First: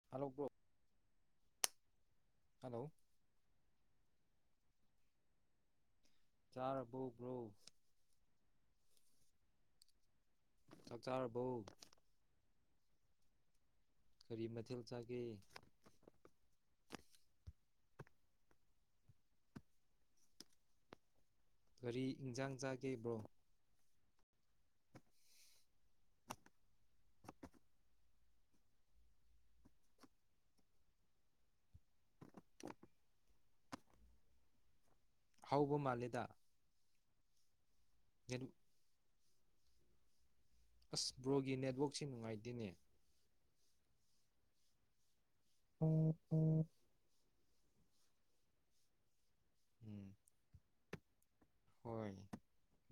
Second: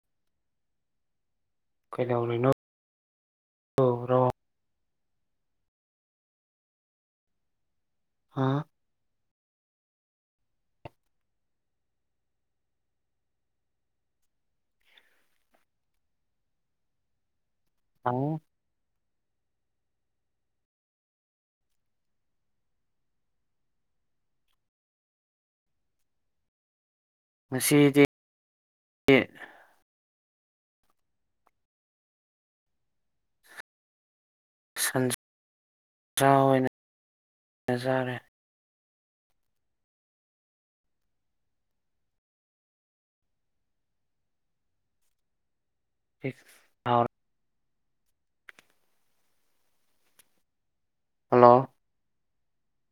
[unintelligible] ꯀꯩꯥꯗꯧꯔꯤꯅꯣ hello [unintelligible] ꯆꯥꯔꯕꯣ bro ꯍꯥ ꯆꯥꯛ ꯆꯥꯔꯕꯣ ꯀꯔꯤ ꯃꯊꯦꯜ ꯆꯥꯒꯦ [unintelligible] ꯀꯔꯤ ꯏꯟꯖꯥꯡ ꯆꯥꯒꯦ ꯕ꯭ꯔꯣ ꯉꯁꯤꯗꯤ [unintelligible] ꯁꯟ ꯍꯥꯎꯕ ꯃꯥꯜꯂꯦꯗ ꯆꯥꯑꯣꯏꯅ [unintelligible] ꯆꯥꯔꯦ [unintelligible] ꯑꯁ ꯕ꯭ꯔꯣꯒꯤ ꯅꯦꯠꯋꯥꯛꯁꯤ ꯅꯨꯡꯉꯥꯏꯇꯦꯅꯦ [unintelligible] ꯎꯝ꯫ ꯍꯜꯂꯣ ꯍꯣꯏ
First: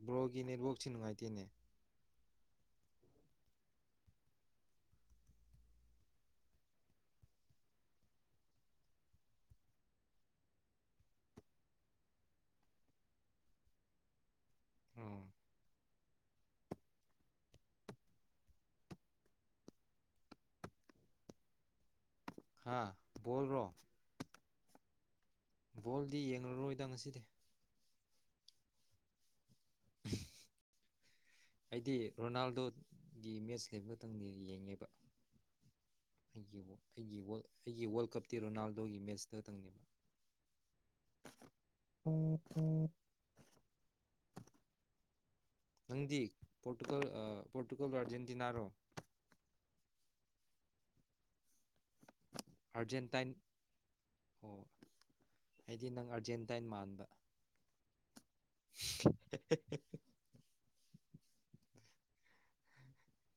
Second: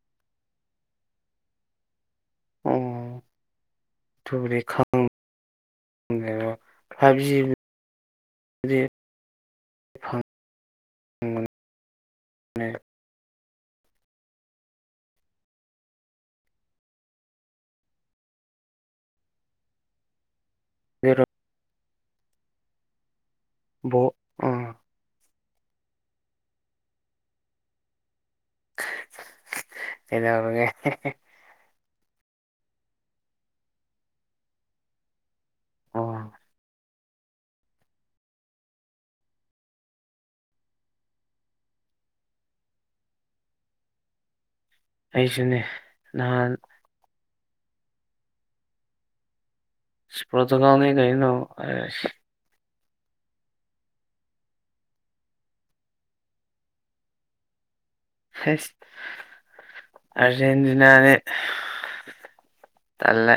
ꯕ꯭ꯔꯣꯒꯤ ꯅꯦꯠꯋꯥꯛꯁꯤ ꯅꯨꯡꯉꯥꯏꯇꯦꯅꯦ ꯑꯣ ꯑꯗꯨꯕꯨꯗꯤ ꯈꯪ [unintelligible] ꯐꯪꯕꯅꯦ ꯎꯝ [unintelligible] ꯍꯥꯥ ꯕꯣꯜꯔꯣ ꯕꯣ ꯕꯣꯜꯗꯤ ꯌꯦꯡꯉꯔꯣꯏꯗ ꯉꯁꯤꯗꯤ ꯀꯩꯗꯧꯔꯒꯦ ꯍꯦ ꯍꯦ ꯑꯩꯗꯤ ꯔꯣꯅꯥꯜꯗꯣꯒꯤ ꯃꯦꯠꯁ ꯂꯩꯕ ꯈꯇꯪꯗ ꯌꯦꯡꯉꯦꯕ ꯑꯣ [unintelligible] ꯑꯩꯒꯤ ꯋꯥꯔꯜ ꯑꯩꯒꯤ ꯋꯥꯔꯜ ꯀꯞꯇꯤ ꯔꯣꯅꯥꯜꯗꯣꯒꯤ ꯃꯦꯠꯆꯇ ꯇꯪꯅꯦꯕ [unintelligible] ꯑꯩꯁꯨꯅꯦ ꯅꯪꯗꯤ ꯅꯍꯥꯟ ꯄꯣꯔꯇꯨꯒꯜ ꯑ ꯄꯣꯔꯇꯨꯒꯜꯂꯣ ꯑꯥꯔꯖꯦꯟꯇꯤꯅꯥꯔꯣ ꯑꯁ ꯄꯣꯇ꯭ꯔꯨꯒꯜꯅꯤ ꯀꯩꯅꯣ ꯑꯁ ꯑꯥꯔꯖꯦꯟꯇꯥꯏꯟ ꯑꯣ ꯑꯩꯗꯤ ꯅꯪ ꯑꯥꯔꯖꯦꯟꯇꯥꯏꯟ ꯃꯥꯟꯕ [unintelligible] [unintelligible] ꯑꯔꯖꯦꯟꯇꯤꯅꯥꯅꯤ ꯇꯜꯂꯦ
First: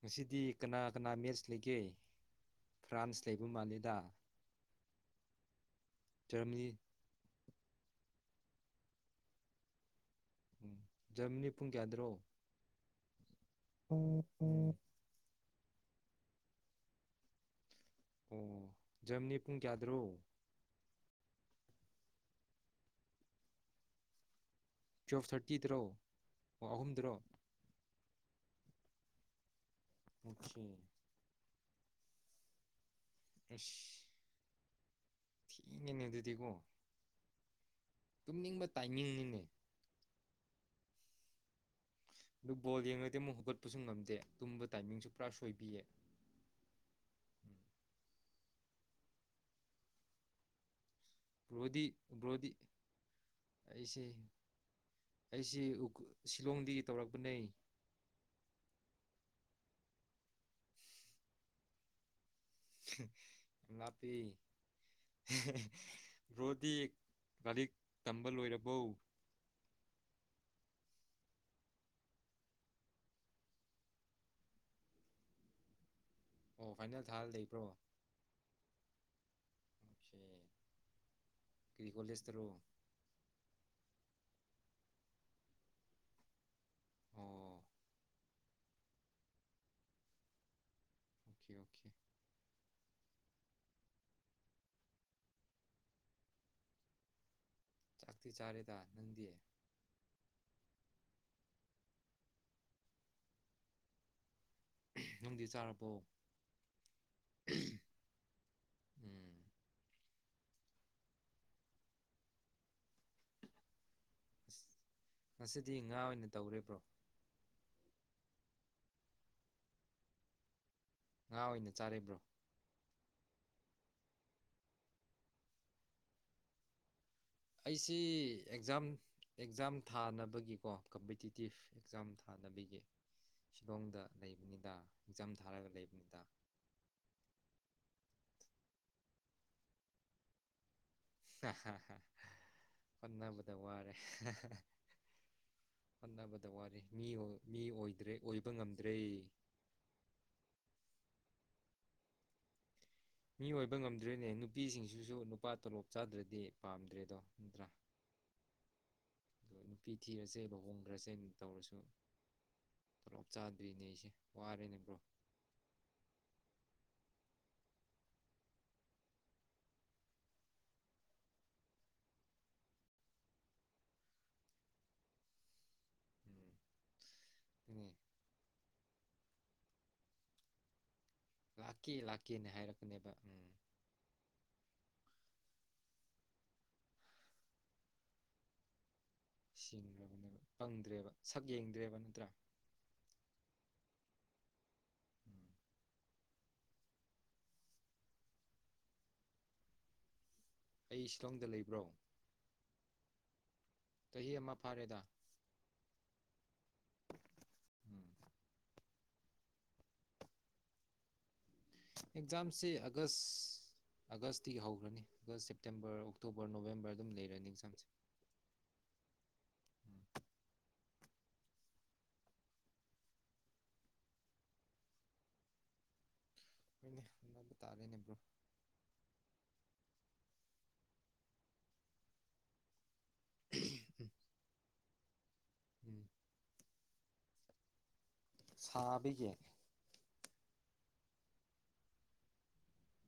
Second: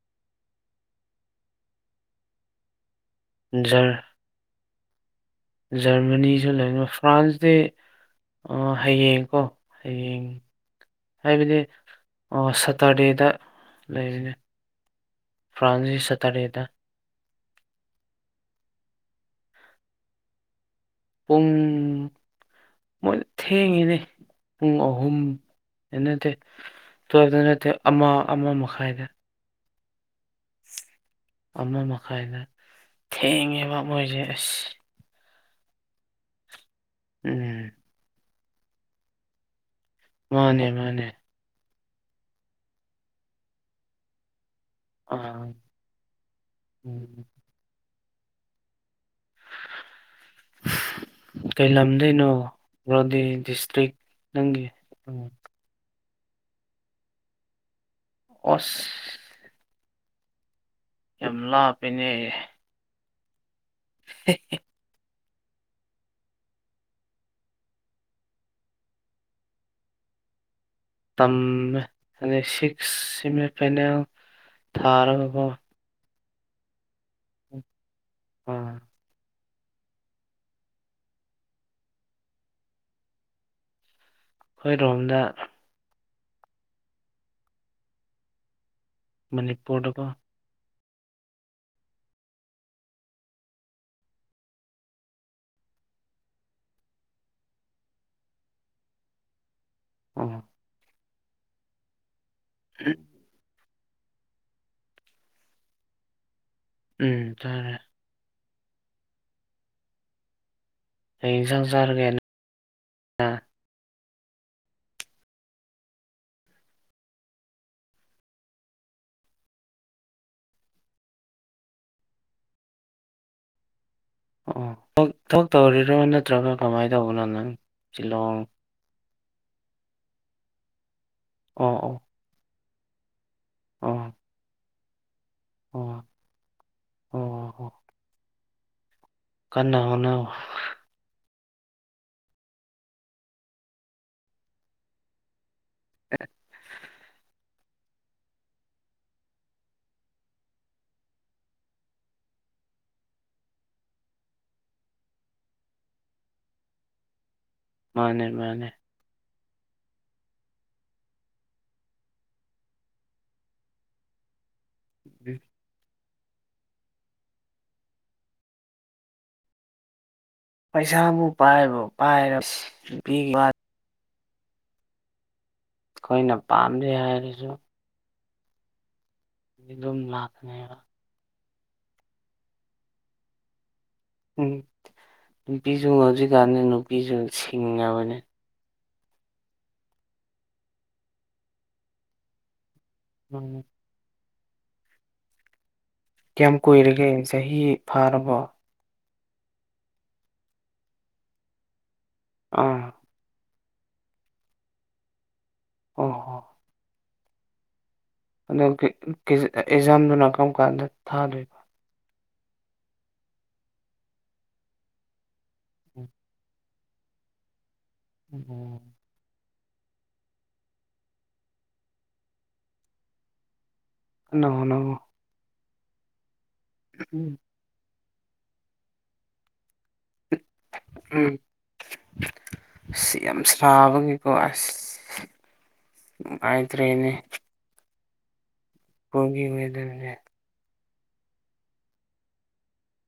ꯉꯁꯤꯗꯤ ꯀꯅꯥ ꯀꯅꯥ ꯃꯦꯠꯆ ꯂꯩꯒꯦ ꯐ꯭ꯔꯥꯟꯁ ꯂꯩꯕ ꯃꯥꯜꯂꯦꯗ ꯖꯔꯃꯅꯤꯖꯨ ꯖꯔꯃꯅꯤ ꯂꯩꯕꯥ ꯐ꯭ꯔꯥꯟꯁꯇꯤ ꯍꯌꯦꯡꯀꯣ ꯍꯌꯦꯡ ꯖꯔꯃꯅꯤ ꯍꯥꯏꯕꯗꯤ ꯄꯨꯡ ꯀꯌꯥꯗ꯭ꯔꯣ ꯑꯣ ꯁꯇꯔꯗꯦꯗ ꯂꯩꯕꯅꯦ ꯐ꯭ꯔꯥꯟꯁꯒꯤ ꯁꯇꯔꯗꯦꯗꯥ ꯑꯣ ꯖꯔꯝꯅꯤ ꯄꯨꯡ ꯀꯌꯥꯗ꯭ꯔꯣ ꯄꯨꯡ ꯃꯣꯏꯅ ꯊꯦꯡꯉꯤꯅꯦ ꯄꯨꯡ ꯑꯍꯨꯝ ꯇꯨꯌꯦꯜꯐ ꯊꯥꯔꯇꯤꯗꯔꯣ ꯍꯥꯏ ꯅꯠꯇꯦ ꯑꯣ ꯑꯍꯨꯝꯗꯔꯣ ꯇꯨꯋꯜꯇ ꯅꯠꯇꯦ ꯑꯃꯥ ꯑꯃꯥ ꯃꯈꯥꯏꯗ [unintelligible] ꯑꯃꯥ ꯃꯈꯥꯏꯗ ꯊꯦꯡꯉꯦꯕ ꯃꯣꯏꯖ‌ꯦ ꯑꯁ ꯊ‌ꯦꯡꯉꯤꯅ‌ꯦ ꯑꯗꯨꯗꯤꯀꯣ ꯎꯝ ꯇꯨꯝꯅꯤꯡꯕ ꯇꯥꯏꯃꯤꯡꯅꯤꯅꯦ ꯃꯥꯅꯦ ꯃꯥꯅꯦ ꯑꯗꯨ ꯕꯣꯜ ꯌꯦꯡꯉꯗꯤ ꯑꯃꯨꯛ ꯍꯧꯒꯠꯄꯁꯨ ꯉꯝꯗꯦ ꯇꯨꯝꯕ ꯇꯥꯏꯃꯤꯡꯁꯨ ꯄꯨꯔꯥ ꯑꯥ ꯁꯣꯏꯕꯤꯌꯦ ꯎꯝ ꯀꯩ ꯕ꯭ꯔꯣꯗꯤ ꯂꯝꯗꯩꯅꯣ ꯕ꯭ꯔꯣꯗꯤ ꯕ꯭ꯔꯣꯗꯤ ꯗꯤꯁꯇ꯭ꯔꯤꯛ ꯑꯩꯁꯦ ꯅꯪꯒꯤ ꯎꯝ ꯑꯩꯁꯦ ꯎꯈꯨꯜ ꯁꯤꯂꯣꯡꯗꯒꯤ ꯇꯧꯔꯛꯄꯅ‌ꯦ ꯑꯣꯁ ꯌꯥꯝ ꯂꯥꯞꯄ‌ꯦꯅꯦ ꯂꯥꯞꯄ‌ꯦ ꯕ꯭ꯔꯣꯗꯤ ꯂꯥꯏꯔꯤꯛ ꯇꯝꯕꯥ ꯂꯣꯏꯔꯕꯣ ꯇꯝꯃꯦ ꯑꯗꯩ ꯁꯤꯛꯁ ꯁ‌ꯦꯃꯤ ꯐꯥꯏꯅꯦꯜ ꯊꯥꯔꯒꯀꯣ ꯑꯣ ꯐꯥꯏꯅꯦꯜ ꯊꯥꯔ ꯂꯩꯕ꯭ꯔꯣ ꯑꯥ ꯑꯣꯈ‌ꯦ ꯀꯔꯤ ꯀꯣꯂ‌ꯦꯁꯇꯔꯣ ꯈꯣꯏꯔꯣꯝꯗꯥ ꯑꯣ ꯃꯅꯤꯄꯨꯔ ꯗꯥꯀ‌ꯣ ꯑꯣꯈ‌ꯦ ꯑꯣꯈ‌ꯦ ꯆꯥꯛꯇꯤ ꯆꯥꯔꯦꯗꯥ ꯅꯪꯗꯤ ꯎꯝ [unintelligible] ꯅꯪꯡꯗꯤ ꯆꯔꯥꯕꯣ ꯎꯝ ꯆꯔꯦ ꯎꯝ ꯀꯩ ꯏꯟꯖꯥꯡ ꯆꯥꯔꯒ‌ꯦ ꯉꯁꯤꯗꯤ ꯉꯥ ꯑꯣꯏꯅ ꯇꯧꯔ‌ꯦ ꯕ꯭ꯔꯣ ꯉꯥ ꯑꯣꯏꯅ ꯆꯥꯔ‌ꯦ ꯕ꯭ꯔꯣ ꯑꯣ ꯊ‌ꯣꯛ ꯊꯣꯛꯇꯧꯔꯤꯔꯣ ꯅꯠꯇ꯭ꯔꯒ ꯀꯃꯥꯏ ꯇꯧꯕꯅꯣ ꯅꯪ ꯑꯩꯁꯤ ꯁꯤꯂꯣꯡ ꯑꯦꯛꯖꯥꯝ ꯑꯦꯛꯖꯥꯝ ꯊꯥꯅꯕꯒꯤꯀꯣ ꯀꯝꯄꯤꯇꯤꯇꯤꯐ ꯑꯣ ꯑꯣ ꯑꯦꯛꯖꯥꯝ ꯊꯥꯅꯕꯤꯒꯤ ꯁꯤꯂꯣꯡꯗ ꯑꯣ ꯂꯩꯕꯅꯤꯗ ꯑꯦꯛꯆꯝ ꯊꯥꯔꯒ ꯑꯣ ꯂꯩꯕꯅꯤꯗ ꯑꯣ ꯍ‌ꯣ ꯀꯟꯅꯥ ꯍ‌ꯣꯅꯧ ꯍꯣꯠꯅꯕꯗ ꯋꯥꯔꯦ ꯍ‌ꯣꯠꯅꯕꯗ ꯋꯥꯔ‌ꯦ ꯃꯤꯑ‌ꯣꯏ ꯃꯤꯑꯣꯏꯗ꯭ꯔꯦ ꯑꯣꯏꯕ ꯉꯝꯗ꯭ꯔꯦ ꯃꯤ ꯑꯣꯏꯕ ꯉꯝꯗ꯭ꯔꯦꯅꯦ ꯅꯨꯄꯤꯁꯤꯡꯁꯤꯁꯨ ꯅꯨꯄꯥ ꯇꯣꯂꯣꯞ ꯆꯥꯗ꯭ꯔꯗꯤ ꯄꯥꯝꯗ꯭ꯔꯦꯗꯣ ꯅꯠꯇ꯭ꯔꯥ ꯃꯥꯅꯦ ꯃꯥꯅꯦ ꯑꯗꯨꯒ ꯅꯨꯄꯤ ꯊꯤꯔꯁꯦ ꯂꯨꯍꯣꯡꯈ꯭ꯔꯁꯦ [unintelligible] ꯇꯧꯔꯁꯨ ꯇꯣꯂꯣꯞ ꯆꯥꯗ꯭ꯔꯤꯅꯦ ꯑꯩꯁꯦ ꯋꯥꯔꯦꯅꯦ ꯕ꯭ꯔꯣ [unintelligible] ꯄꯩꯁꯥꯃꯨꯛ ꯄꯥꯏꯕ ꯄꯥꯏꯔ ꯅꯨꯒꯤ [unintelligible] ꯑꯩꯈꯣꯏꯅ ꯎꯝ ꯄꯥꯝꯗꯦ ꯍꯥꯏꯔꯁꯨ [unintelligible] ꯑꯗꯨꯝ ꯂꯥꯛꯀꯅꯦꯕ ꯂꯥꯛꯀꯦ ꯂꯥꯛꯀꯦꯅꯦ ꯍꯥꯏꯔꯛꯄꯅꯦꯕ ꯎꯝ ꯎꯝ ꯅꯨꯄꯤꯁꯨ ꯍꯧꯖꯤꯛꯀꯥꯟꯗꯤ ꯅꯨꯄꯤꯁꯨ ꯁꯤꯡꯉꯉꯕꯅꯦ ꯁꯤꯡꯈ꯭ꯔꯕꯅꯦꯕ ꯄꯪꯗ꯭ꯔꯦꯕ ꯁꯛ ꯌꯦꯡꯗ꯭ꯔꯦꯕ ꯅꯠꯇ꯭ꯔꯥ ꯎꯝ ꯎꯝ ꯀꯌꯥꯝ ꯀꯨꯏꯔꯒꯦ ꯆꯍꯤ ꯐꯥꯔꯕꯣ ꯑꯩ ꯁꯤꯂꯣꯡꯗ ꯂꯩꯕ꯭ꯔꯣ ꯑꯥ ꯆꯍꯤ ꯑꯃ ꯐꯥꯔꯦꯗ ꯑꯣ ꯍꯣ ꯎꯝ ꯑꯗꯨ [unintelligible] ꯑꯦꯖꯥꯝꯗꯨꯅ ꯀꯔꯝ ꯀꯥꯟꯗ ꯊꯥꯗꯣꯏꯅꯣ ꯑꯦꯛꯖꯥꯝꯁꯦ ꯑꯥꯒꯁ ꯑꯥꯒꯁꯇꯒꯤ ꯍꯧꯈ꯭ꯔꯅꯤ ꯑꯥꯒꯁꯁꯦ ꯁꯦꯞꯇꯦꯝꯕꯔ ꯑꯣꯛꯇꯣꯕꯔ ꯅꯣꯕꯦꯝꯕꯔ ꯑꯗꯨꯝ ꯂꯩꯔꯅꯤ ꯑꯦꯛꯖꯥꯝꯁꯦ [unintelligible] ꯎꯝ ꯀꯟꯅ ꯍꯣꯠꯅꯧꯋꯣ ꯍꯣꯏꯅꯦ ꯍꯣꯠꯅꯕ ꯇꯥꯔꯦꯅꯦ ꯕ꯭ꯔꯣ ꯎꯝ ꯁꯤ ꯌꯥꯝ ꯁꯥꯕꯒꯤꯀꯣ ꯑꯁ ꯎꯝ ꯅꯨꯉꯥꯏꯇ꯭ꯔꯦꯅꯦ ꯁꯥꯕꯒꯤ [unintelligible]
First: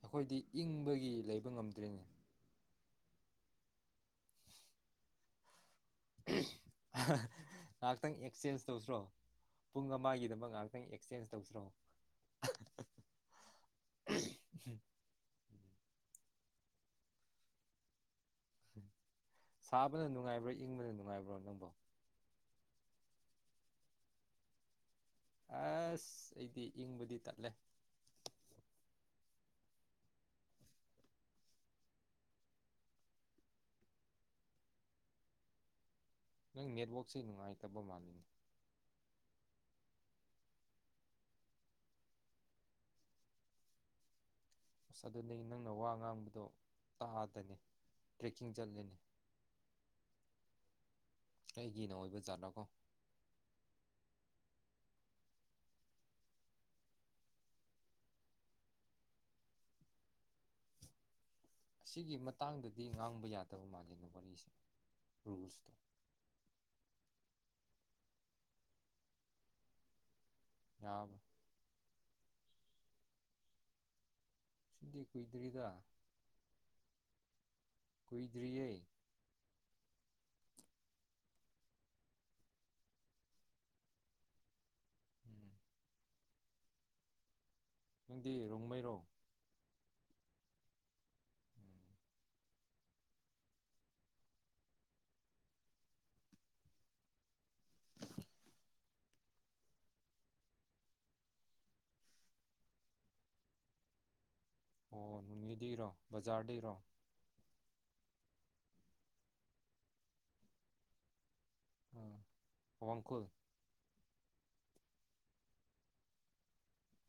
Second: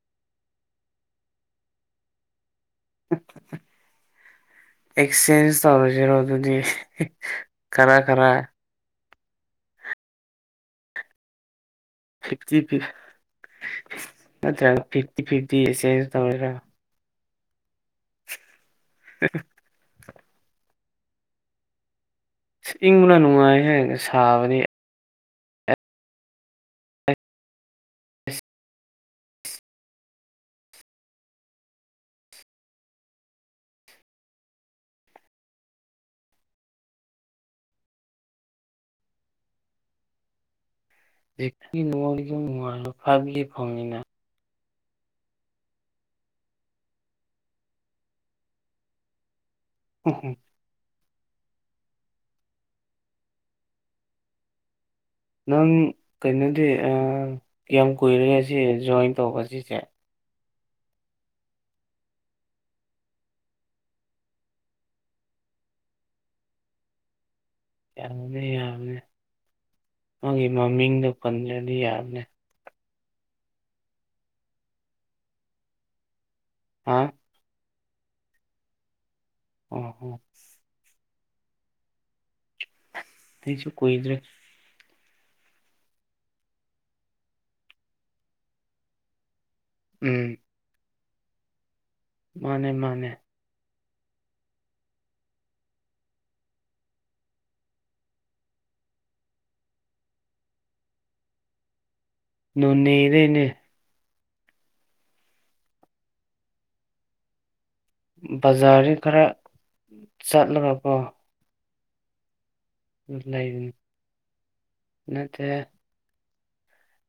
ꯑꯩꯈꯣꯏꯗꯤ ꯏꯪꯕꯒꯤ ꯂꯩꯕ ꯉꯝꯗ꯭ꯔꯦꯅꯦ [unintelligible] ꯑꯦꯛꯆꯦꯟꯁ ꯇꯧꯔꯁꯤꯔꯣ ꯑꯗꯨꯗꯤ ꯈꯔ ꯈꯔ ꯇꯧꯁꯤꯔꯣ ꯄꯨꯡ ꯑꯃꯒꯤꯗꯃꯛ ꯉꯥꯏꯍꯥꯛꯇꯪ ꯑꯦꯛꯆꯦꯟꯖ ꯇꯧꯁꯤꯔꯣ ꯐꯤꯐꯇꯤ ꯐꯤ ꯅꯠꯇ꯭ꯔꯒ ꯐꯤꯐꯇꯤ ꯐꯤꯐꯇꯤ ꯑꯦꯛꯆꯦꯟꯖ ꯇꯧꯔꯁꯤꯔꯣ [unintelligible] [unintelligible] ꯁꯥꯕꯅ ꯅꯨꯡꯉꯥꯏꯕ꯭ꯔꯣ ꯏꯪꯕꯅ ꯅꯨꯡꯉꯥꯏꯕ꯭ꯔꯣ ꯅꯪꯕꯣ ꯑꯁ ꯏꯪꯕꯅ ꯅꯨꯡꯉꯥꯏ ꯍꯦ ꯁꯥꯕꯗꯤ ꯑꯁ ꯑꯩꯗꯤ ꯏꯪꯕꯗꯤ ꯇꯟꯂꯦ ꯅꯪ ꯅꯦꯠꯋꯥꯛꯁꯦ ꯅꯨꯡꯉꯥꯏꯇꯕ ꯃꯥꯜꯂꯤꯅꯦ ꯍꯧꯖꯤꯛꯒꯤ [unintelligible] ꯐꯪꯉꯤꯅ ꯑꯁ ꯑꯗꯨꯅꯦ ꯅꯪꯅ ꯋꯥ ꯉꯥꯡꯕꯗꯣ ꯇꯥꯗꯅꯦ ꯇ꯭ꯔꯦꯛꯀꯤꯡ ꯆꯠꯂꯦꯅꯦ [unintelligible] ꯀꯩꯒꯤꯅ ꯑꯣꯏꯕ ꯖꯥꯠꯂꯥꯀꯣ ꯅꯪ ꯀꯩꯅꯣꯗꯤ ꯑ ꯀ꯭ꯌꯥꯝ ꯀꯨꯏꯔꯦ ꯁꯤ ꯖꯣꯏꯟ ꯇꯧꯕ ꯁꯤꯁꯦ ꯑꯁꯤꯒꯤ ꯃꯇꯥꯡꯗꯗꯤ ꯉꯥꯡꯕ ꯌꯥꯗꯕ ꯃꯥꯜꯂꯤꯅꯦ ꯋꯥꯔꯤꯁꯦ ꯔꯨꯜꯁꯇꯣ ꯌꯥꯕꯅꯤ ꯌꯥꯕꯅꯤ ꯃꯥꯒꯤ ꯃꯃꯤꯡꯗꯣ ꯌꯥꯕ ꯄꯟꯗ꯭ꯔꯗꯤ ꯌꯥꯕꯅꯤ ꯁꯤꯗꯤ ꯀꯨꯏꯗ꯭ꯔꯤꯗ ꯍꯥꯥ ꯀꯨꯏꯗ꯭ꯔꯤꯌꯦ ꯑꯣ ꯍꯣ ꯑꯩꯁꯨ ꯀꯨꯏꯗ꯭ꯔꯤ ꯎꯝ ꯅꯪꯗꯤ ꯔꯣꯡꯃꯩꯔꯣ ꯎꯝ ꯃꯥꯅꯦ ꯃꯥꯅꯦ [inaudible] ꯅꯣꯅꯦꯗꯩꯅꯦ ꯑꯣ ꯅꯣꯅꯦꯗꯩꯔꯣ ꯕꯖꯥꯔꯗꯩꯔꯣ ꯕꯖꯥꯔꯗꯩ ꯈꯔ ꯆꯠꯂꯒ ꯀꯣ ꯑ ꯂꯩꯔꯤꯅꯤ ꯅꯠꯇꯦ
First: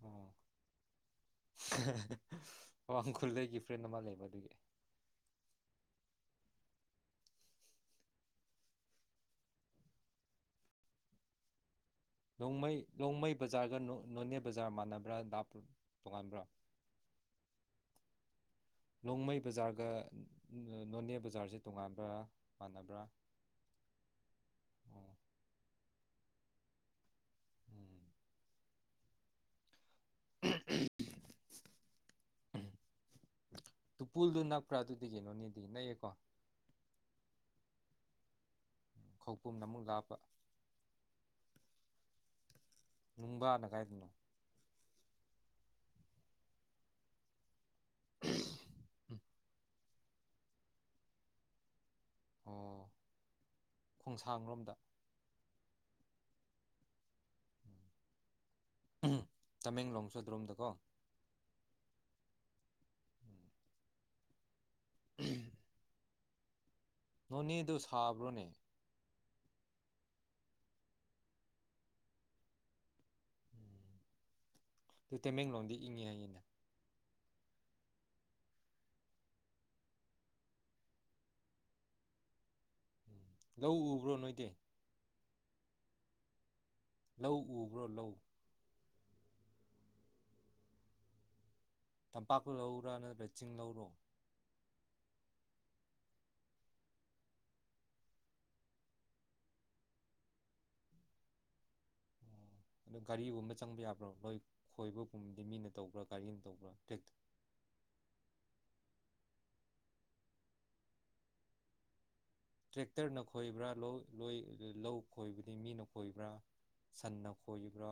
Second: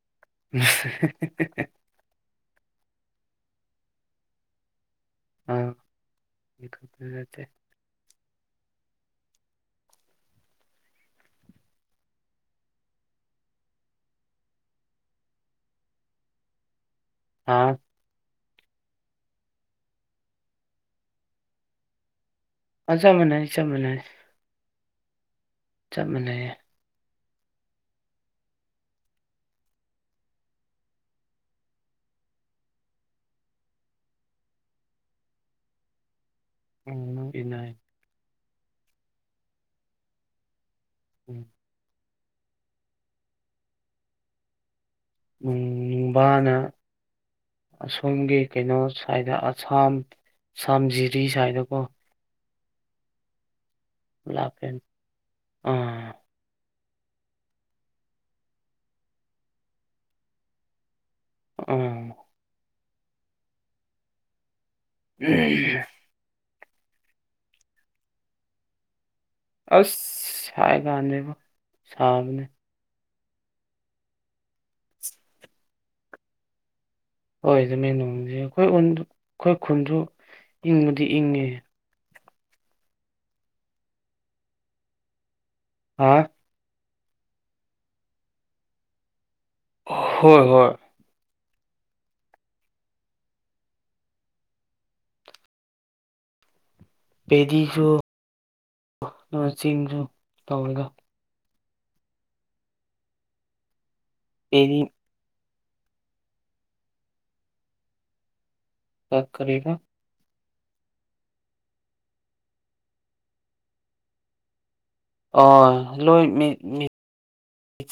ꯑꯣ [unintelligible] ꯃꯋꯥꯡꯈꯨꯜꯗꯒꯤ ꯐ꯭ꯔꯦꯟ ꯑꯃ ꯂꯩꯕ ꯑꯗꯨꯒꯤ ꯑ [unintelligible] ꯔꯣꯡꯃꯩ ꯔꯣꯡꯃꯩ ꯕꯖꯥꯔꯒ ꯅꯣꯅꯦ ꯕꯖꯥꯔ ꯃꯥꯟꯅꯕ꯭ꯔꯥ ꯂꯥꯞꯄ꯭ꯔ ꯇꯣꯉꯥꯟꯕ꯭ꯔꯥ ꯍꯥ ꯔꯣꯡꯃꯩ ꯕꯖꯥꯔꯒ ꯅꯣꯅꯦ ꯕꯖꯥꯔꯁꯦ ꯇꯣꯉꯥꯟꯕ꯭ꯔ ꯑ ꯆꯞ ꯃꯥꯅꯩ ꯆꯞ ꯃꯥꯅꯩ ꯑꯣ ꯆꯞ ꯃꯥꯟꯅꯩꯌꯦ ꯎꯝ [inaudible] ꯇꯨꯄꯨꯜꯗꯨ ꯅꯛꯄ꯭ꯔꯥ ꯑꯗꯨꯗꯒꯤ ꯅꯣꯅꯦꯗꯤ ꯅꯛꯑꯦꯀꯣ ꯎꯝ [unintelligible] ꯈꯧꯄꯨꯝꯅ ꯑꯃꯨꯛ ꯂꯥꯞꯄ ꯎꯝ ꯅꯨꯡꯕꯥꯅ ꯀꯥꯏꯗꯅꯣ ꯅꯨꯡ ꯅꯨꯡꯕꯥꯅ ꯑꯁꯣꯝꯒꯤ ꯀꯩꯅꯣ ꯁ꯭ꯋꯥꯏꯗ ꯑꯁꯥꯝ ꯑꯁꯥꯝ ꯖꯤꯔꯤ ꯁ꯭ꯋꯥꯏꯗꯀꯣ ꯑꯣ ꯂꯥꯞꯄꯦ ꯈꯣꯡꯁꯥꯡꯔꯣꯝꯗ ꯑꯥ ꯎꯝ ꯇꯃꯦꯡꯂꯣꯡꯁꯨ ꯑꯗꯨꯔꯣꯝꯗꯀꯣ ꯑꯥ [inaudible] [unintelligible] ꯅꯣꯅꯦꯗꯨ ꯁꯥꯕ꯭ꯔꯣꯅꯦ ꯑꯁ ꯍꯥꯏ ꯀꯥꯟꯗꯦꯗ ꯁꯥꯕꯅ ꯎꯝ ꯑꯗꯨ ꯃꯩꯇꯩ ꯃꯌꯦꯛꯂꯣꯡꯗ ꯏꯅꯤ ꯍꯥꯢꯌꯦꯅꯦ ꯍꯣꯏ ꯑꯗꯨꯅꯦ ꯅꯣꯡꯁꯦ ꯑꯩꯈꯣꯏ ꯈꯨꯟꯗꯨ ꯑꯩꯈꯣꯏ ꯈꯨꯟꯗꯨ ꯏꯪꯕꯗꯤ ꯏꯪꯉꯦ ꯎꯝ ꯂꯧ ꯎꯕ꯭ꯔꯣ ꯅꯣꯏꯗꯤ ꯑꯥ ꯂꯧ ꯎꯕ꯭ꯔꯣ ꯂꯧ ꯍꯣꯏ ꯍꯣꯏ ꯇꯝꯄꯥꯛ ꯂꯧꯔꯥ ꯅꯠꯇ꯭ꯔꯒ ꯆꯤꯡ ꯂꯧꯔꯣ ꯄꯦꯗꯤꯁꯨ ꯆꯤꯡꯁꯨ ꯇꯧꯔꯒ ꯎꯑꯗꯨ ꯒꯥꯔꯤꯒꯨꯝꯕ ꯆꯪꯕ ꯌꯥꯕ꯭ꯔꯣ ꯅꯣꯏ ꯄꯦꯗꯤ ꯈꯣꯏꯕ ꯈꯨꯟꯒꯤ ꯃꯤꯅ ꯇꯧꯕ꯭ꯔꯥ ꯒꯥꯔꯤꯅ ꯇꯧꯕ꯭ꯔꯥ ꯇ꯭ꯔꯦꯛ ꯑꯥ ꯀꯔꯤꯕ ꯇ꯭ꯔꯦꯛꯇ꯭ꯔꯅ ꯈꯣꯏꯕ꯭ꯔꯥ ꯂꯧ ꯂꯣꯏ ꯂꯧ ꯈꯣꯏꯕꯗꯤ ꯃꯤꯅ ꯑꯣ ꯂꯣꯏ ꯈꯣꯏꯕ꯭ꯔꯥ ꯃꯦꯆꯤꯟꯅ ꯁꯥꯟꯅ ꯈꯣꯏꯕ꯭ꯔꯥ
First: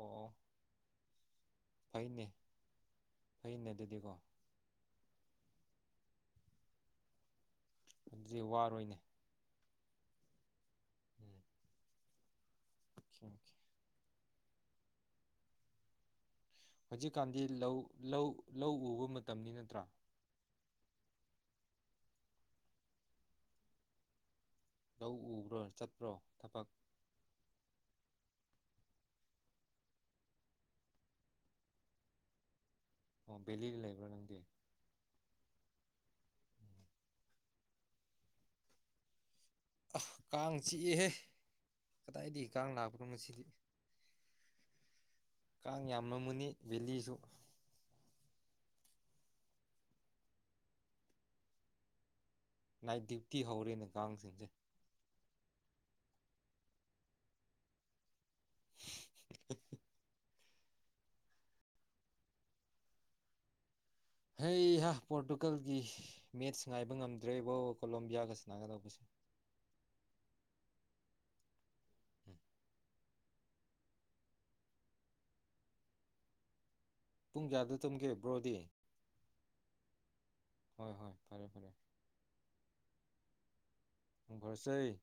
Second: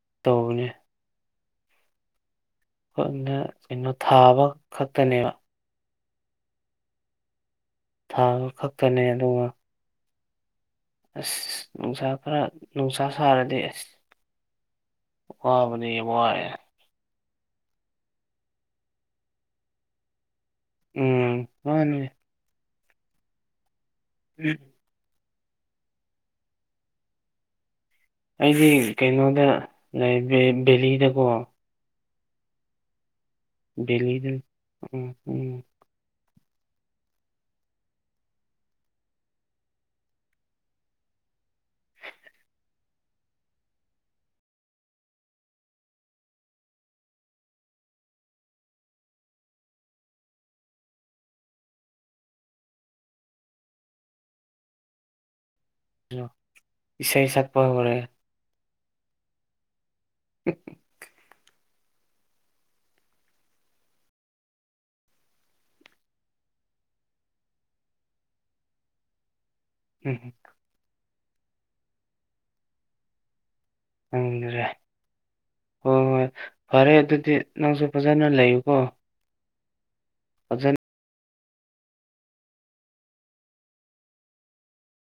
ꯑꯣ ꯇꯧꯕꯅꯦ ꯐꯩꯅꯦ ꯑꯩꯈꯣꯏꯅ ꯐꯩꯅꯦ ꯀꯩꯅꯣ ꯑꯗꯨꯗꯤꯀꯣ ꯊꯥꯕ ꯈꯛꯇꯅꯦꯕ ꯊꯥ ꯑꯗꯨꯗꯤ ꯋꯥꯔꯣꯏꯅꯦ ꯈꯛꯇꯅꯦ ꯑꯗꯨꯒ ꯎꯝ ꯑꯁ ꯅꯨꯡꯁꯥ ꯈꯔ ꯅꯨꯡꯁꯥ ꯑꯣꯀꯦ ꯑꯣꯀꯦ ꯁꯥꯔꯗꯤ ꯑꯁ ꯋꯥꯕꯗꯤ ꯋꯥꯔꯦ ꯍꯧꯖꯤꯛꯀꯥꯟꯗꯤ ꯂꯧ ꯂꯧ ꯂꯧ ꯎꯕ ꯃꯇꯝꯅꯤ ꯅꯠꯇ꯭ꯔꯥ ꯎꯝ ꯃꯥꯅꯤ ꯎꯝ ꯂꯧ ꯎꯕ꯭ꯔꯣ ꯆꯠꯄ꯭ꯔꯣ ꯊꯕꯛ ꯑꯩꯗꯤ ꯀꯩꯅꯣꯗ ꯕꯦꯂꯤꯗꯀꯣ ꯑꯣ ꯕꯦꯂꯤꯗ ꯂꯩꯕ꯭ꯔꯥ ꯅꯪꯗꯤ ꯕꯦꯂꯤꯗ ꯎꯝ ꯎꯝ ꯑ ꯀꯥꯡ ꯆꯤꯛꯌꯦꯍꯦ ꯀꯗꯥꯏꯗꯒꯤ ꯀꯥꯡ ꯂꯥꯛꯄꯅꯣ ꯁꯤ ꯀꯥꯡ ꯌꯥꯝꯂꯝꯒꯅꯤ ꯕꯦꯂꯤꯁꯨ ꯅꯥꯏꯠ ꯗ꯭ꯌꯨꯇꯤ ꯍꯧꯔꯦꯅꯦ ꯊꯥꯡꯁꯤꯡꯁꯦ ꯑꯝ ꯢꯁꯩ ꯁꯥꯛꯄ ꯍꯧꯔꯦ [unintelligible] ꯑꯦ [unintelligible] ꯍꯩꯍ ꯄꯣꯔꯇꯨꯒꯜꯒꯤ ꯃꯦꯠꯁ ꯉꯥꯏꯕ ꯉꯝꯗ꯭ꯔꯦꯕꯣ ꯀꯣꯂꯣꯝꯕꯤꯌꯥꯒ ꯁꯥꯟꯅꯒꯗꯧꯕꯁꯦ ꯎꯝ ꯎꯝ ꯎꯝ ꯑꯝ ꯍꯣꯏ ꯍꯣꯏ ꯐꯔꯦ ꯑꯗꯨꯗꯤ ꯄꯨꯡ ꯀꯌꯥꯗ ꯅꯪꯁꯨ ꯇꯨꯝꯒꯦ ꯐꯖꯅ ꯕ꯭ꯔꯣꯗꯤ ꯂꯩꯌꯨꯀꯣ ꯑꯗꯨ [unintelligible] ꯍꯣꯏ ꯍꯣꯏ ꯐꯔꯦ ꯐꯔꯦ ꯃꯪ ꯐꯔꯁꯦ